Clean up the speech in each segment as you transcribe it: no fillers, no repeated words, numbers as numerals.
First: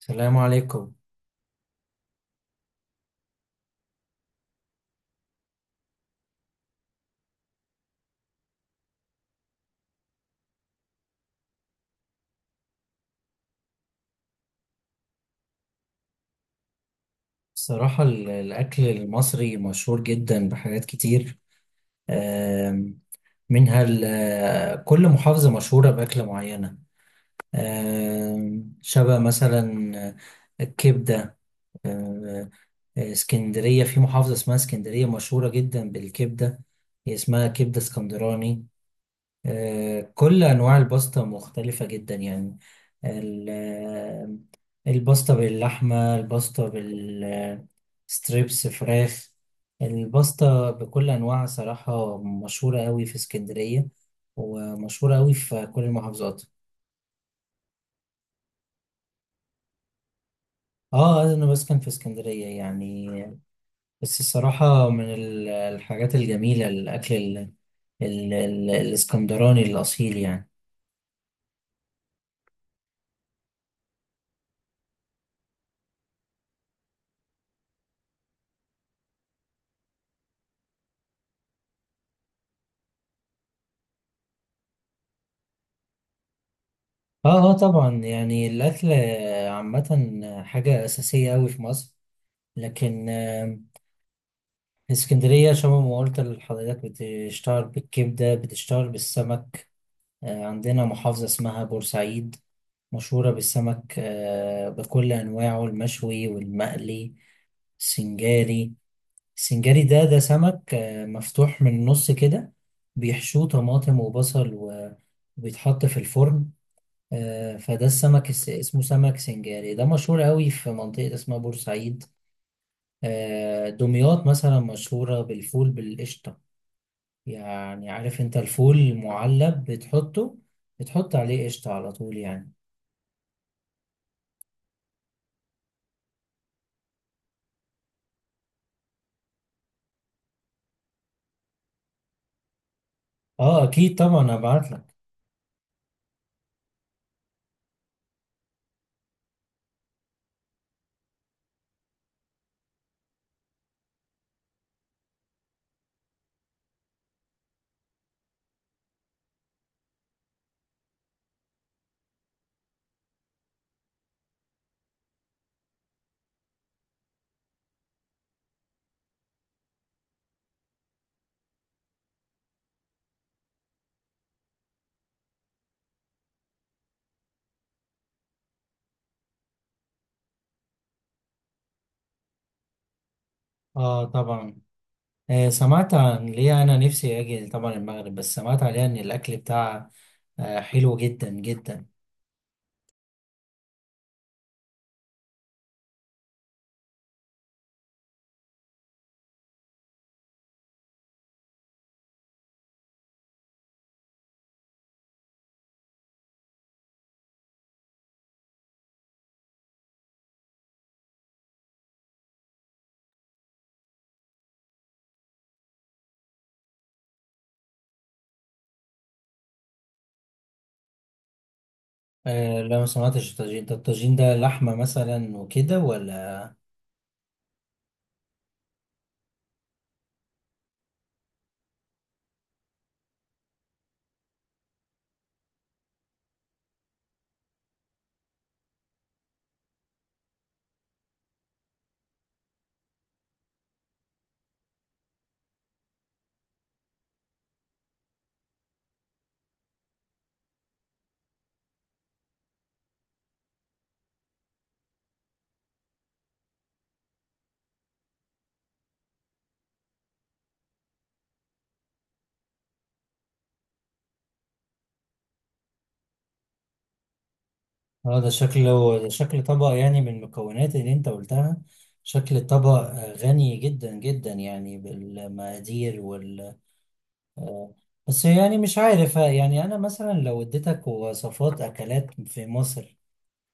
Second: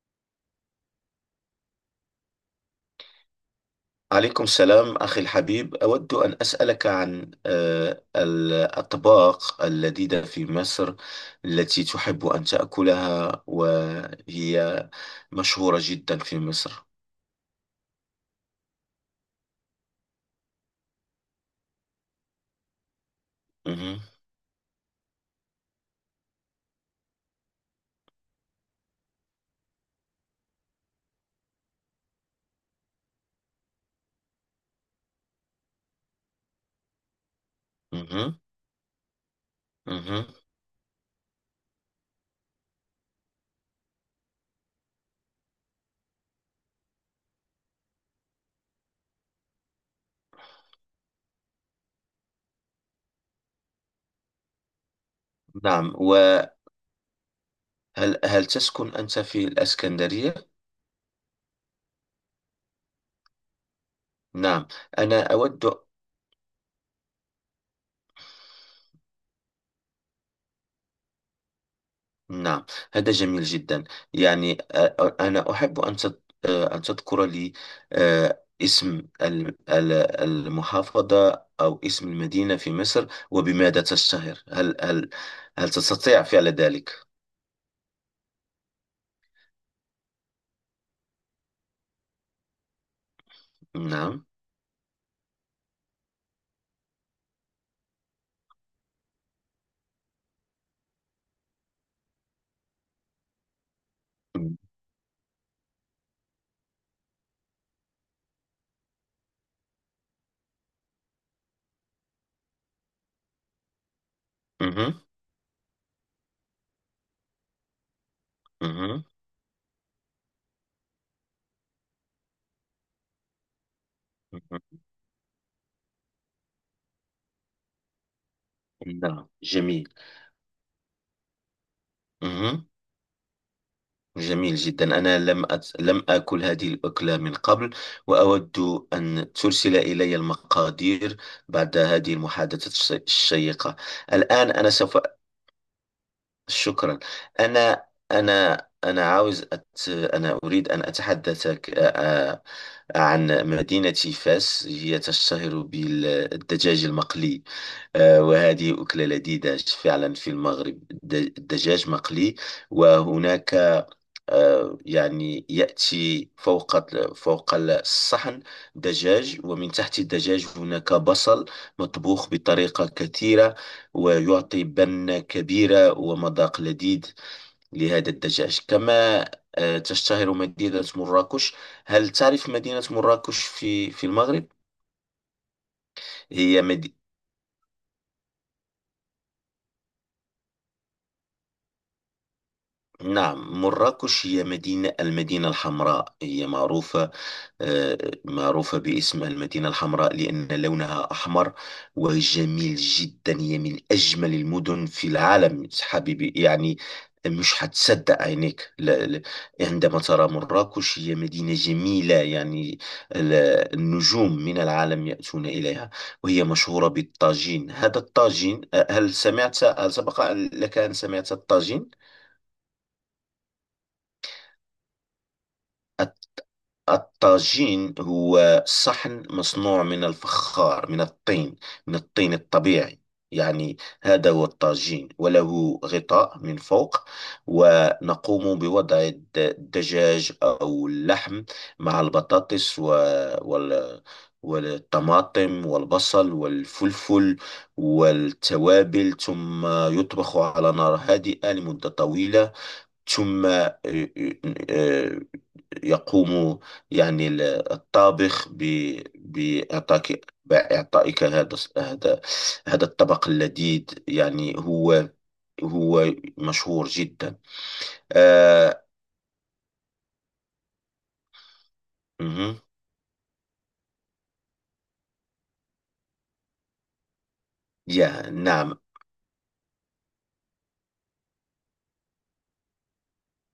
السلام عليكم. عليكم السلام أخي الحبيب، أود أن أسألك عن الأطباق اللذيذة في مصر التي تحب أن تأكلها وهي مشهورة جدا في مصر. الصراحة الأكل المصري مشهور جدا بحاجات كتير. آم، منها مهم. ال- كل محافظة مشهورة بأكلة معينة. شبه مثلا الكبدة. آم، اسكندرية، في محافظة اسمها اسكندرية مشهورة جدا بالكبدة، هي اسمها كبدة مهم. اسكندراني. مهم. كل أنواع الباستا مختلفة جدا يعني. الباستا باللحمة، الباستا بالستريبس فراخ، الباستا بكل أنواعها صراحة مشهورة أوي في اسكندرية، ومشهورة أوي في كل نعم، المحافظات. وهل هل تسكن أنت في الإسكندرية؟ اه، أنا بسكن في اسكندرية يعني. بس نعم، الصراحة، من أنا أود. الحاجات الجميلة، الأكل الاسكندراني الأصيل يعني. نعم، هذا جميل جدا. أنا أحب أن تذكر لي اسم المحافظة أو اسم المدينة في مصر وبماذا تشتهر. هل تستطيع فعل ذلك؟ اه اه، طبعا يعني الأكل عامة حاجة أساسية أوي في مصر. لكن نعم. اسكندرية شبه ما قلت لحضرتك، بتشتهر بالكبدة، بتشتهر بالسمك. عندنا محافظة اسمها بورسعيد مشهورة بالسمك، بكل أنواعه، المشوي والمقلي، السنجاري. السنجاري ده سمك، مفتوح من النص كده، بيحشوه طماطم وبصل مهم. وبيتحط في الفرن. فده السمك، اسمه مهم. سمك سنجاري، ده مشهور قوي في منطقة اسمها بورسعيد. دمياط مثلا مهم. مشهورة بالفول بالقشطة. يعني عارف انت الفول نعم، المعلب جميل. بتحطه، بتحط عليه قشطة على طول يعني. مهم. جميل جدا. أنا لم أت... لم آكل هذه الأكلة من قبل، وأود أن ترسل إلي المقادير بعد هذه المحادثة اه، الشيقة. اكيد طبعا الآن هبعت أنا لك. سوف، شكرا. أنا أنا أنا أريد أن أتحدثك عن مدينة فاس. هي تشتهر بالدجاج المقلي، وهذه أكلة لذيذة فعلا في المغرب. الدجاج مقلي، وهناك يأتي فوق الصحن دجاج، ومن تحت الدجاج هناك بصل مطبوخ بطريقة كثيرة، ويعطي بنة كبيرة ومذاق لذيذ لهذا الدجاج. كما تشتهر مدينة مراكش. هل تعرف مدينة مراكش في اه المغرب؟ طبعا. سمعت عن ليه، هي انا مد... نفسي اجي طبعا المغرب، بس سمعت عليها ان الاكل بتاعها حلو جدا جدا. نعم، مراكش هي مدينة المدينة الحمراء، هي معروفة، آه، معروفة باسم المدينة الحمراء لأن لونها أحمر وجميل جدا. هي من أجمل المدن في العالم حبيبي، يعني مش هتصدق عينيك. لا لا، عندما ترى مراكش هي مدينة جميلة، يعني ال- النجوم من العالم يأتون إليها. وهي مشهورة بالطاجين. هذا الطاجين هل سبق لك أن سمعت الطاجين؟ لا، ما سمعتش الطاجين ده لحمة مثلا وكده ولا؟ الطاجين هو صحن مصنوع من الفخار، من الطين، من الطين الطبيعي، يعني. هذا هو الطاجين، وله غطاء من فوق، ونقوم بوضع الدجاج أو اللحم مع البطاطس وال... والطماطم والبصل والفلفل والتوابل، ثم يطبخ على نار هادئة لمدة طويلة. ثم آه، يقوم، يعني الطابخ ب- بإعطاك بإعطائك هذا هذا الطبق اللذيذ، يعني هو، هو مشهور جدا. اه، آه. ده شكل طبق يعني، من المكونات اللي انت قلتها. شكل مهم. الطبق غني جدا جدا يعني بالمقادير. آه، بس يا يعني مش نعم. عارف، يعني انا مثلا لو اديتك وصفات اكلات في مصر،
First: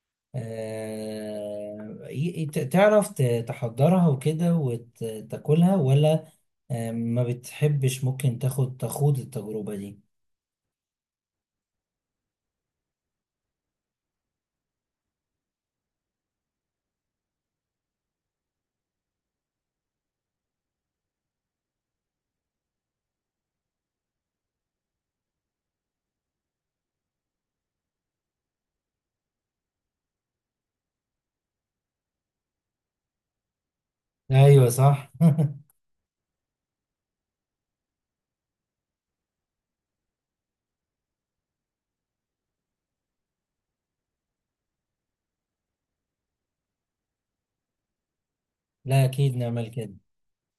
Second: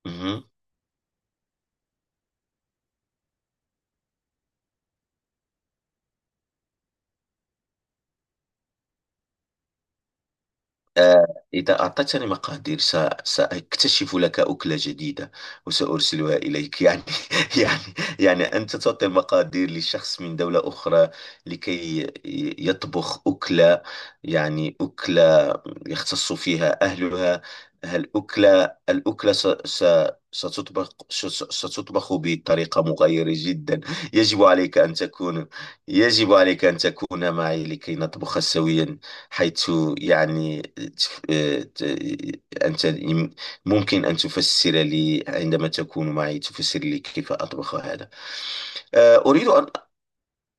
مهم. تعرف تحضرها وكده وتاكلها ولا؟ ما بتحبش، ممكن تخوض التجربة دي. آه، إذا أعطتني مقادير سأكتشف لك أكلة جديدة وسأرسلها إليك. يعني يعني أنت تعطي مقادير لشخص من دولة أخرى لكي يطبخ أكلة، أكلة يختص فيها أهلها. هل أكلة الأكلة ستطبخ بطريقة مغايرة جدا. يجب ايوه عليك أن صح تكون، يجب عليك أن تكون معي لكي نطبخ سويا، حيث يعني تف- آه، ت- أنت ممكن أن تفسر لي، عندما تكون معي تفسر لي كيف أطبخ هذا. لا آه، اكيد، أريد أن، نعمل كده.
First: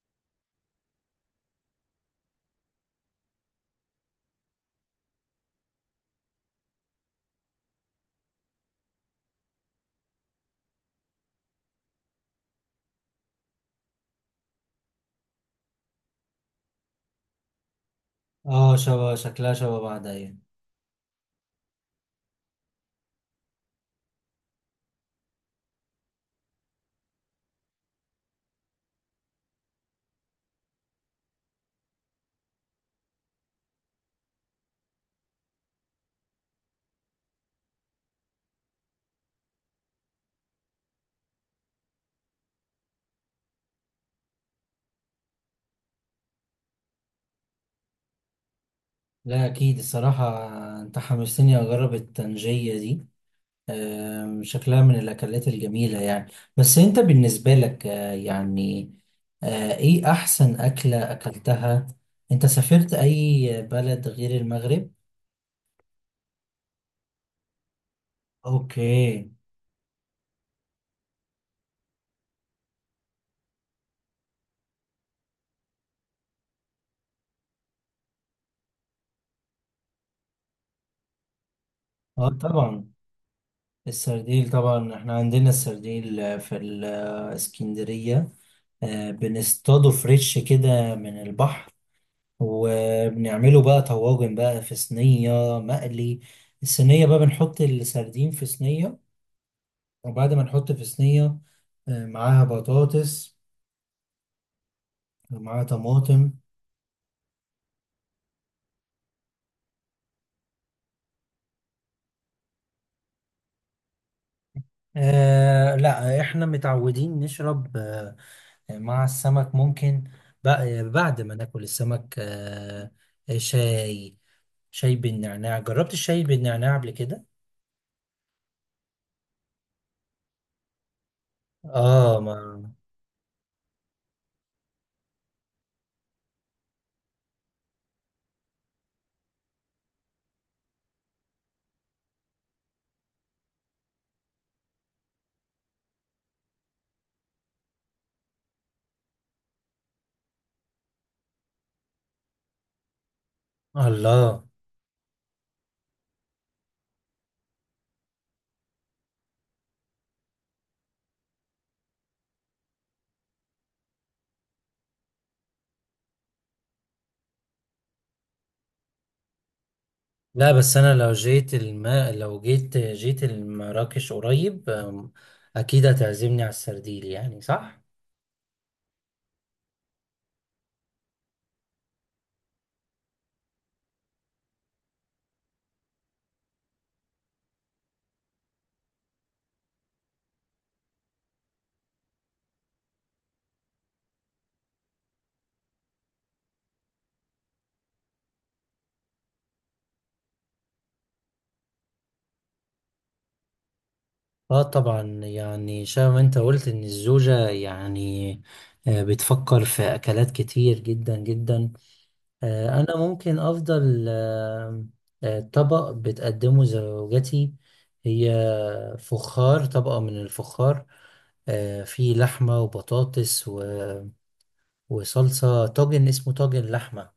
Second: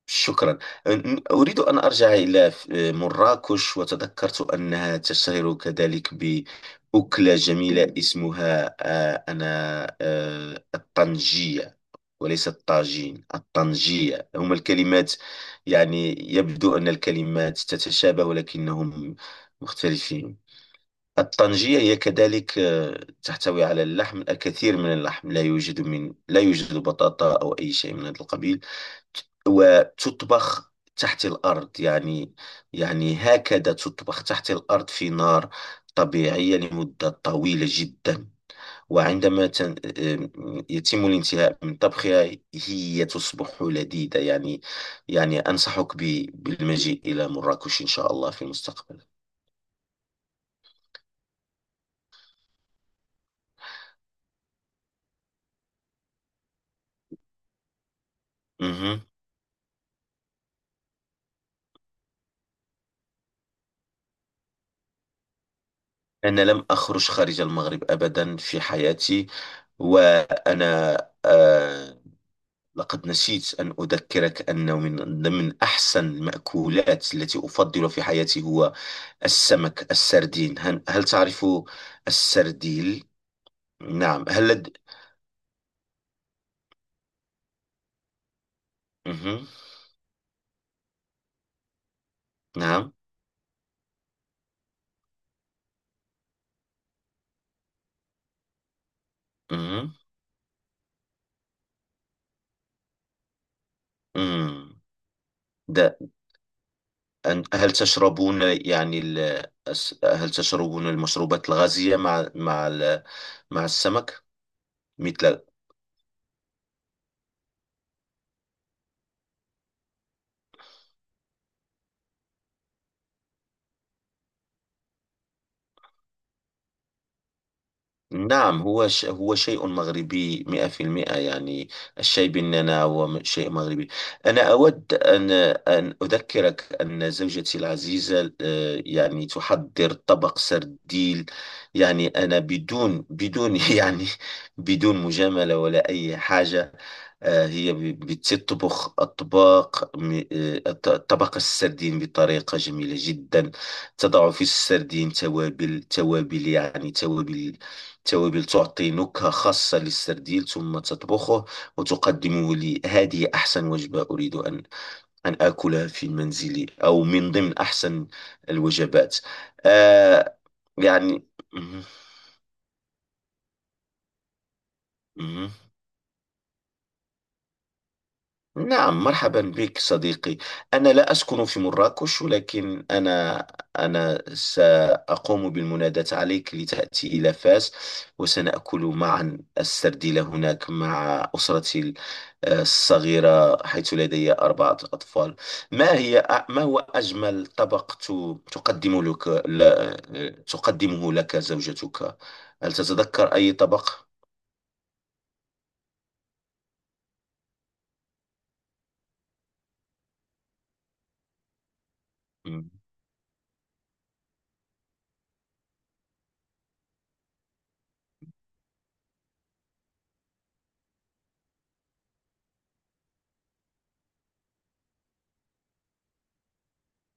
شكرا. آه، أريد أن أرجع إلى مراكش. وتذكرت أنها تشتهر كذلك بأكلة جميلة اسمها آه، أنا آه، الطنجية، وليس الطاجين. الطنجية هما الكلمات، يعني يبدو أن الكلمات تتشابه اه، ولكنهم شكلها شبه بعض، ايوه. مختلفين. الطنجية هي كذلك تحتوي على اللحم، الكثير من اللحم. لا يوجد، لا يوجد بطاطا أو أي شيء من هذا القبيل، وتطبخ تحت الأرض، يعني. يعني هكذا تطبخ تحت الأرض في نار طبيعية لمدة طويلة جدا. وعندما تن- آم، يتم الانتهاء من طبخها هي تصبح لذيذة، يعني. يعني أنصحك بالمجيء إلى مراكش إن شاء الله في المستقبل. لا اكيد الصراحة، انت حمستني اجرب الطنجية دي. شكلها من الأكلات الجميلة يعني. بس أنت بالنسبة لك، مهم. إيه أحسن أكلة أكلتها؟ أنت سافرت أي بلد غير المغرب؟ أنا لم أخرج خارج المغرب أبدا في حياتي. أوكي. وأنا آه، لقد نسيت أن أذكرك أنه من من أحسن المأكولات التي أفضل في حياتي هو السمك السردين. هل تعرف أه طبعا. السرديل؟ نعم. السرديل طبعا، إحنا عندنا السرديل في الإسكندرية. مهم. بنصطاده فريش كده من البحر، نعم. وبنعمله بقى طواجن بقى، في صينية مقلي. الصينية بقى بنحط السردين في صينية، مم. وبعد ما نحط في صينية معاها بطاطس، مم. ومعاها ده. طماطم هل تشربون يعني هل تشربون المشروبات الغازية مع مع السمك مثل؟ لا، احنا متعودين نشرب مع السمك، ممكن. بعد ما ناكل السمك، شاي. شاي بالنعناع، جربت الشاي بالنعناع قبل كده؟ نعم، هو شيء مغربي مئة في المئة، يعني. اه الشاي ما. بالنعناع هو شيء مغربي. أنا أود أن، أن أذكرك أن زوجتي العزيزة، تحضر طبق سرديل، يعني. أنا بدون يعني بدون مجاملة ولا أي حاجة. آه، هي بتطبخ أطباق طبق السردين بطريقة جميلة جدا. تضع في الله، السردين توابل، توابل تعطي نكهة خاصة للسرديل، ثم تطبخه وتقدمه لي. هذه أحسن وجبة أريد أن، أن آكلها في منزلي، أو من ضمن أحسن الوجبات. آه، لا بس انا يعني. مهم. لو جيت المراكش قريب، مهم. اكيد هتعزمني على السرديل يعني، صح. نعم، مرحبا بك صديقي. أنا لا أسكن في مراكش، ولكن أنا، أنا سأقوم بالمناداة عليك لتأتي إلى فاس، وسنأكل معا السرديلة هناك مع أسرتي الصغيرة، حيث لدي أربعة أطفال. ما هي ما هو أجمل طبق تقدمه لك زوجتك؟ هل تتذكر أي طبق؟ اه طبعا، يعني شبه ما انت قلت ان الزوجة يعني بتفكر في اكلات كتير جدا جدا. مم. انا ممكن افضل طبق بتقدمه زوجتي. هي فخار، طبقة من الفخار، فيه لحمة وبطاطس وصلصة طاجن، اسمه طاجن لحمة.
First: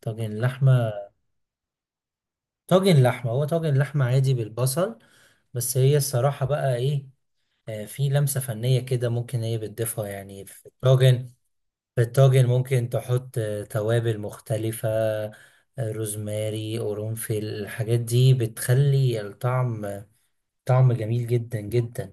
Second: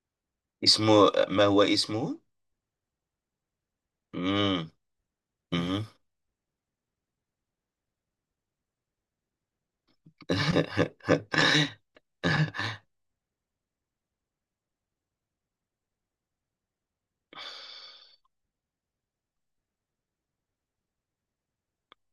طاجن لحمة. اسمه، ما هو اسمه؟ طاجن لحمة هو طاجن لحمة عادي مم. بالبصل. بس مم. هي الصراحة بقى ايه، في لمسة فنية كده ممكن هي بتضيفها يعني في الطاجن. ممكن تحط توابل مختلفة، روزماري، قرنفل، الحاجات دي بتخلي طعم جميل جدا جدا.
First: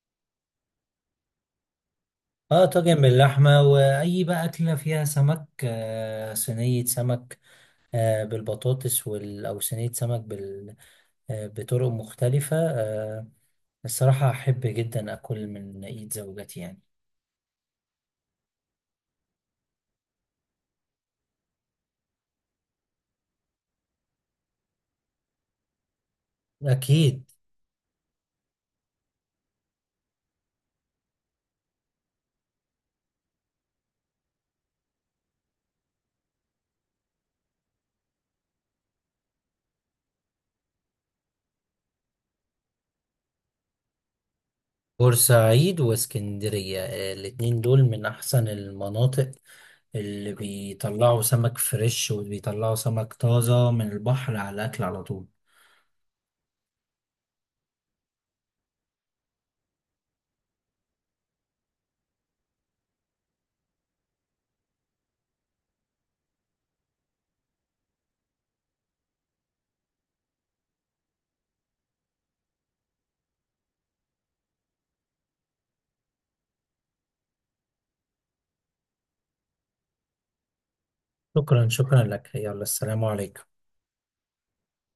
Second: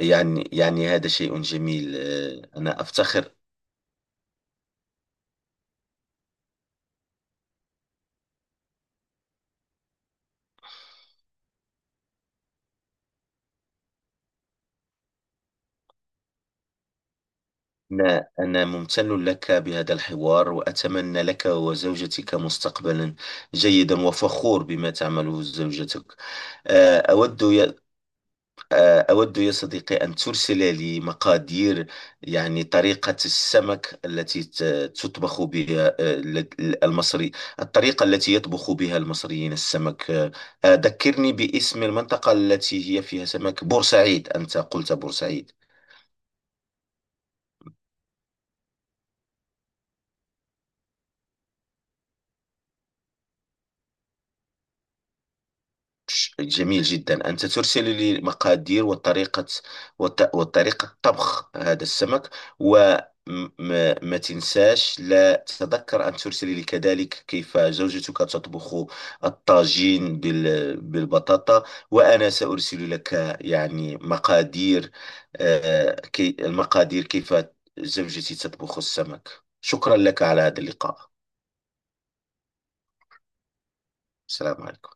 يعني، يعني هذا شيء جميل. آه، اه، أنا طاجن أفتخر. باللحمة، وأي بقى أكلة فيها سمك، صينية سمك بالبطاطس أو صينية سمك بطرق مختلفة، الصراحة أحب جدا أكل من إيد زوجتي يعني. أنا أنا ممتن لك بهذا الحوار، وأتمنى لك وزوجتك مستقبلا جيدا، وفخور بما تعمله زوجتك. آه، أكيد. أود، آه، أود يا صديقي أن ترسل لي مقادير، يعني طريقة السمك التي تطبخ بها. آه، المصري، الطريقة التي يطبخ بها المصريين السمك. ذكرني باسم المنطقة التي هي فيها سمك بورسعيد. أنت قلت بورسعيد. بورسعيد واسكندرية، الاتنين دول من أحسن المناطق اللي بيطلعوا سمك فريش، وبيطلعوا سمك طازة من البحر على الأكل على طول. جميل جدا. أنت ترسل لي مقادير وطريقة، وطريقة طبخ هذا السمك، وما تنساش، لا تتذكر أن ترسل لي كذلك كيف زوجتك تطبخ الطاجين بالبطاطا. وأنا سأرسل لك، يعني مقادير. آه، كي المقادير كيف زوجتي تطبخ السمك. شكرا لك على هذا اللقاء. شكرا شكرا لك، يلا، السلام عليكم. السلام عليكم.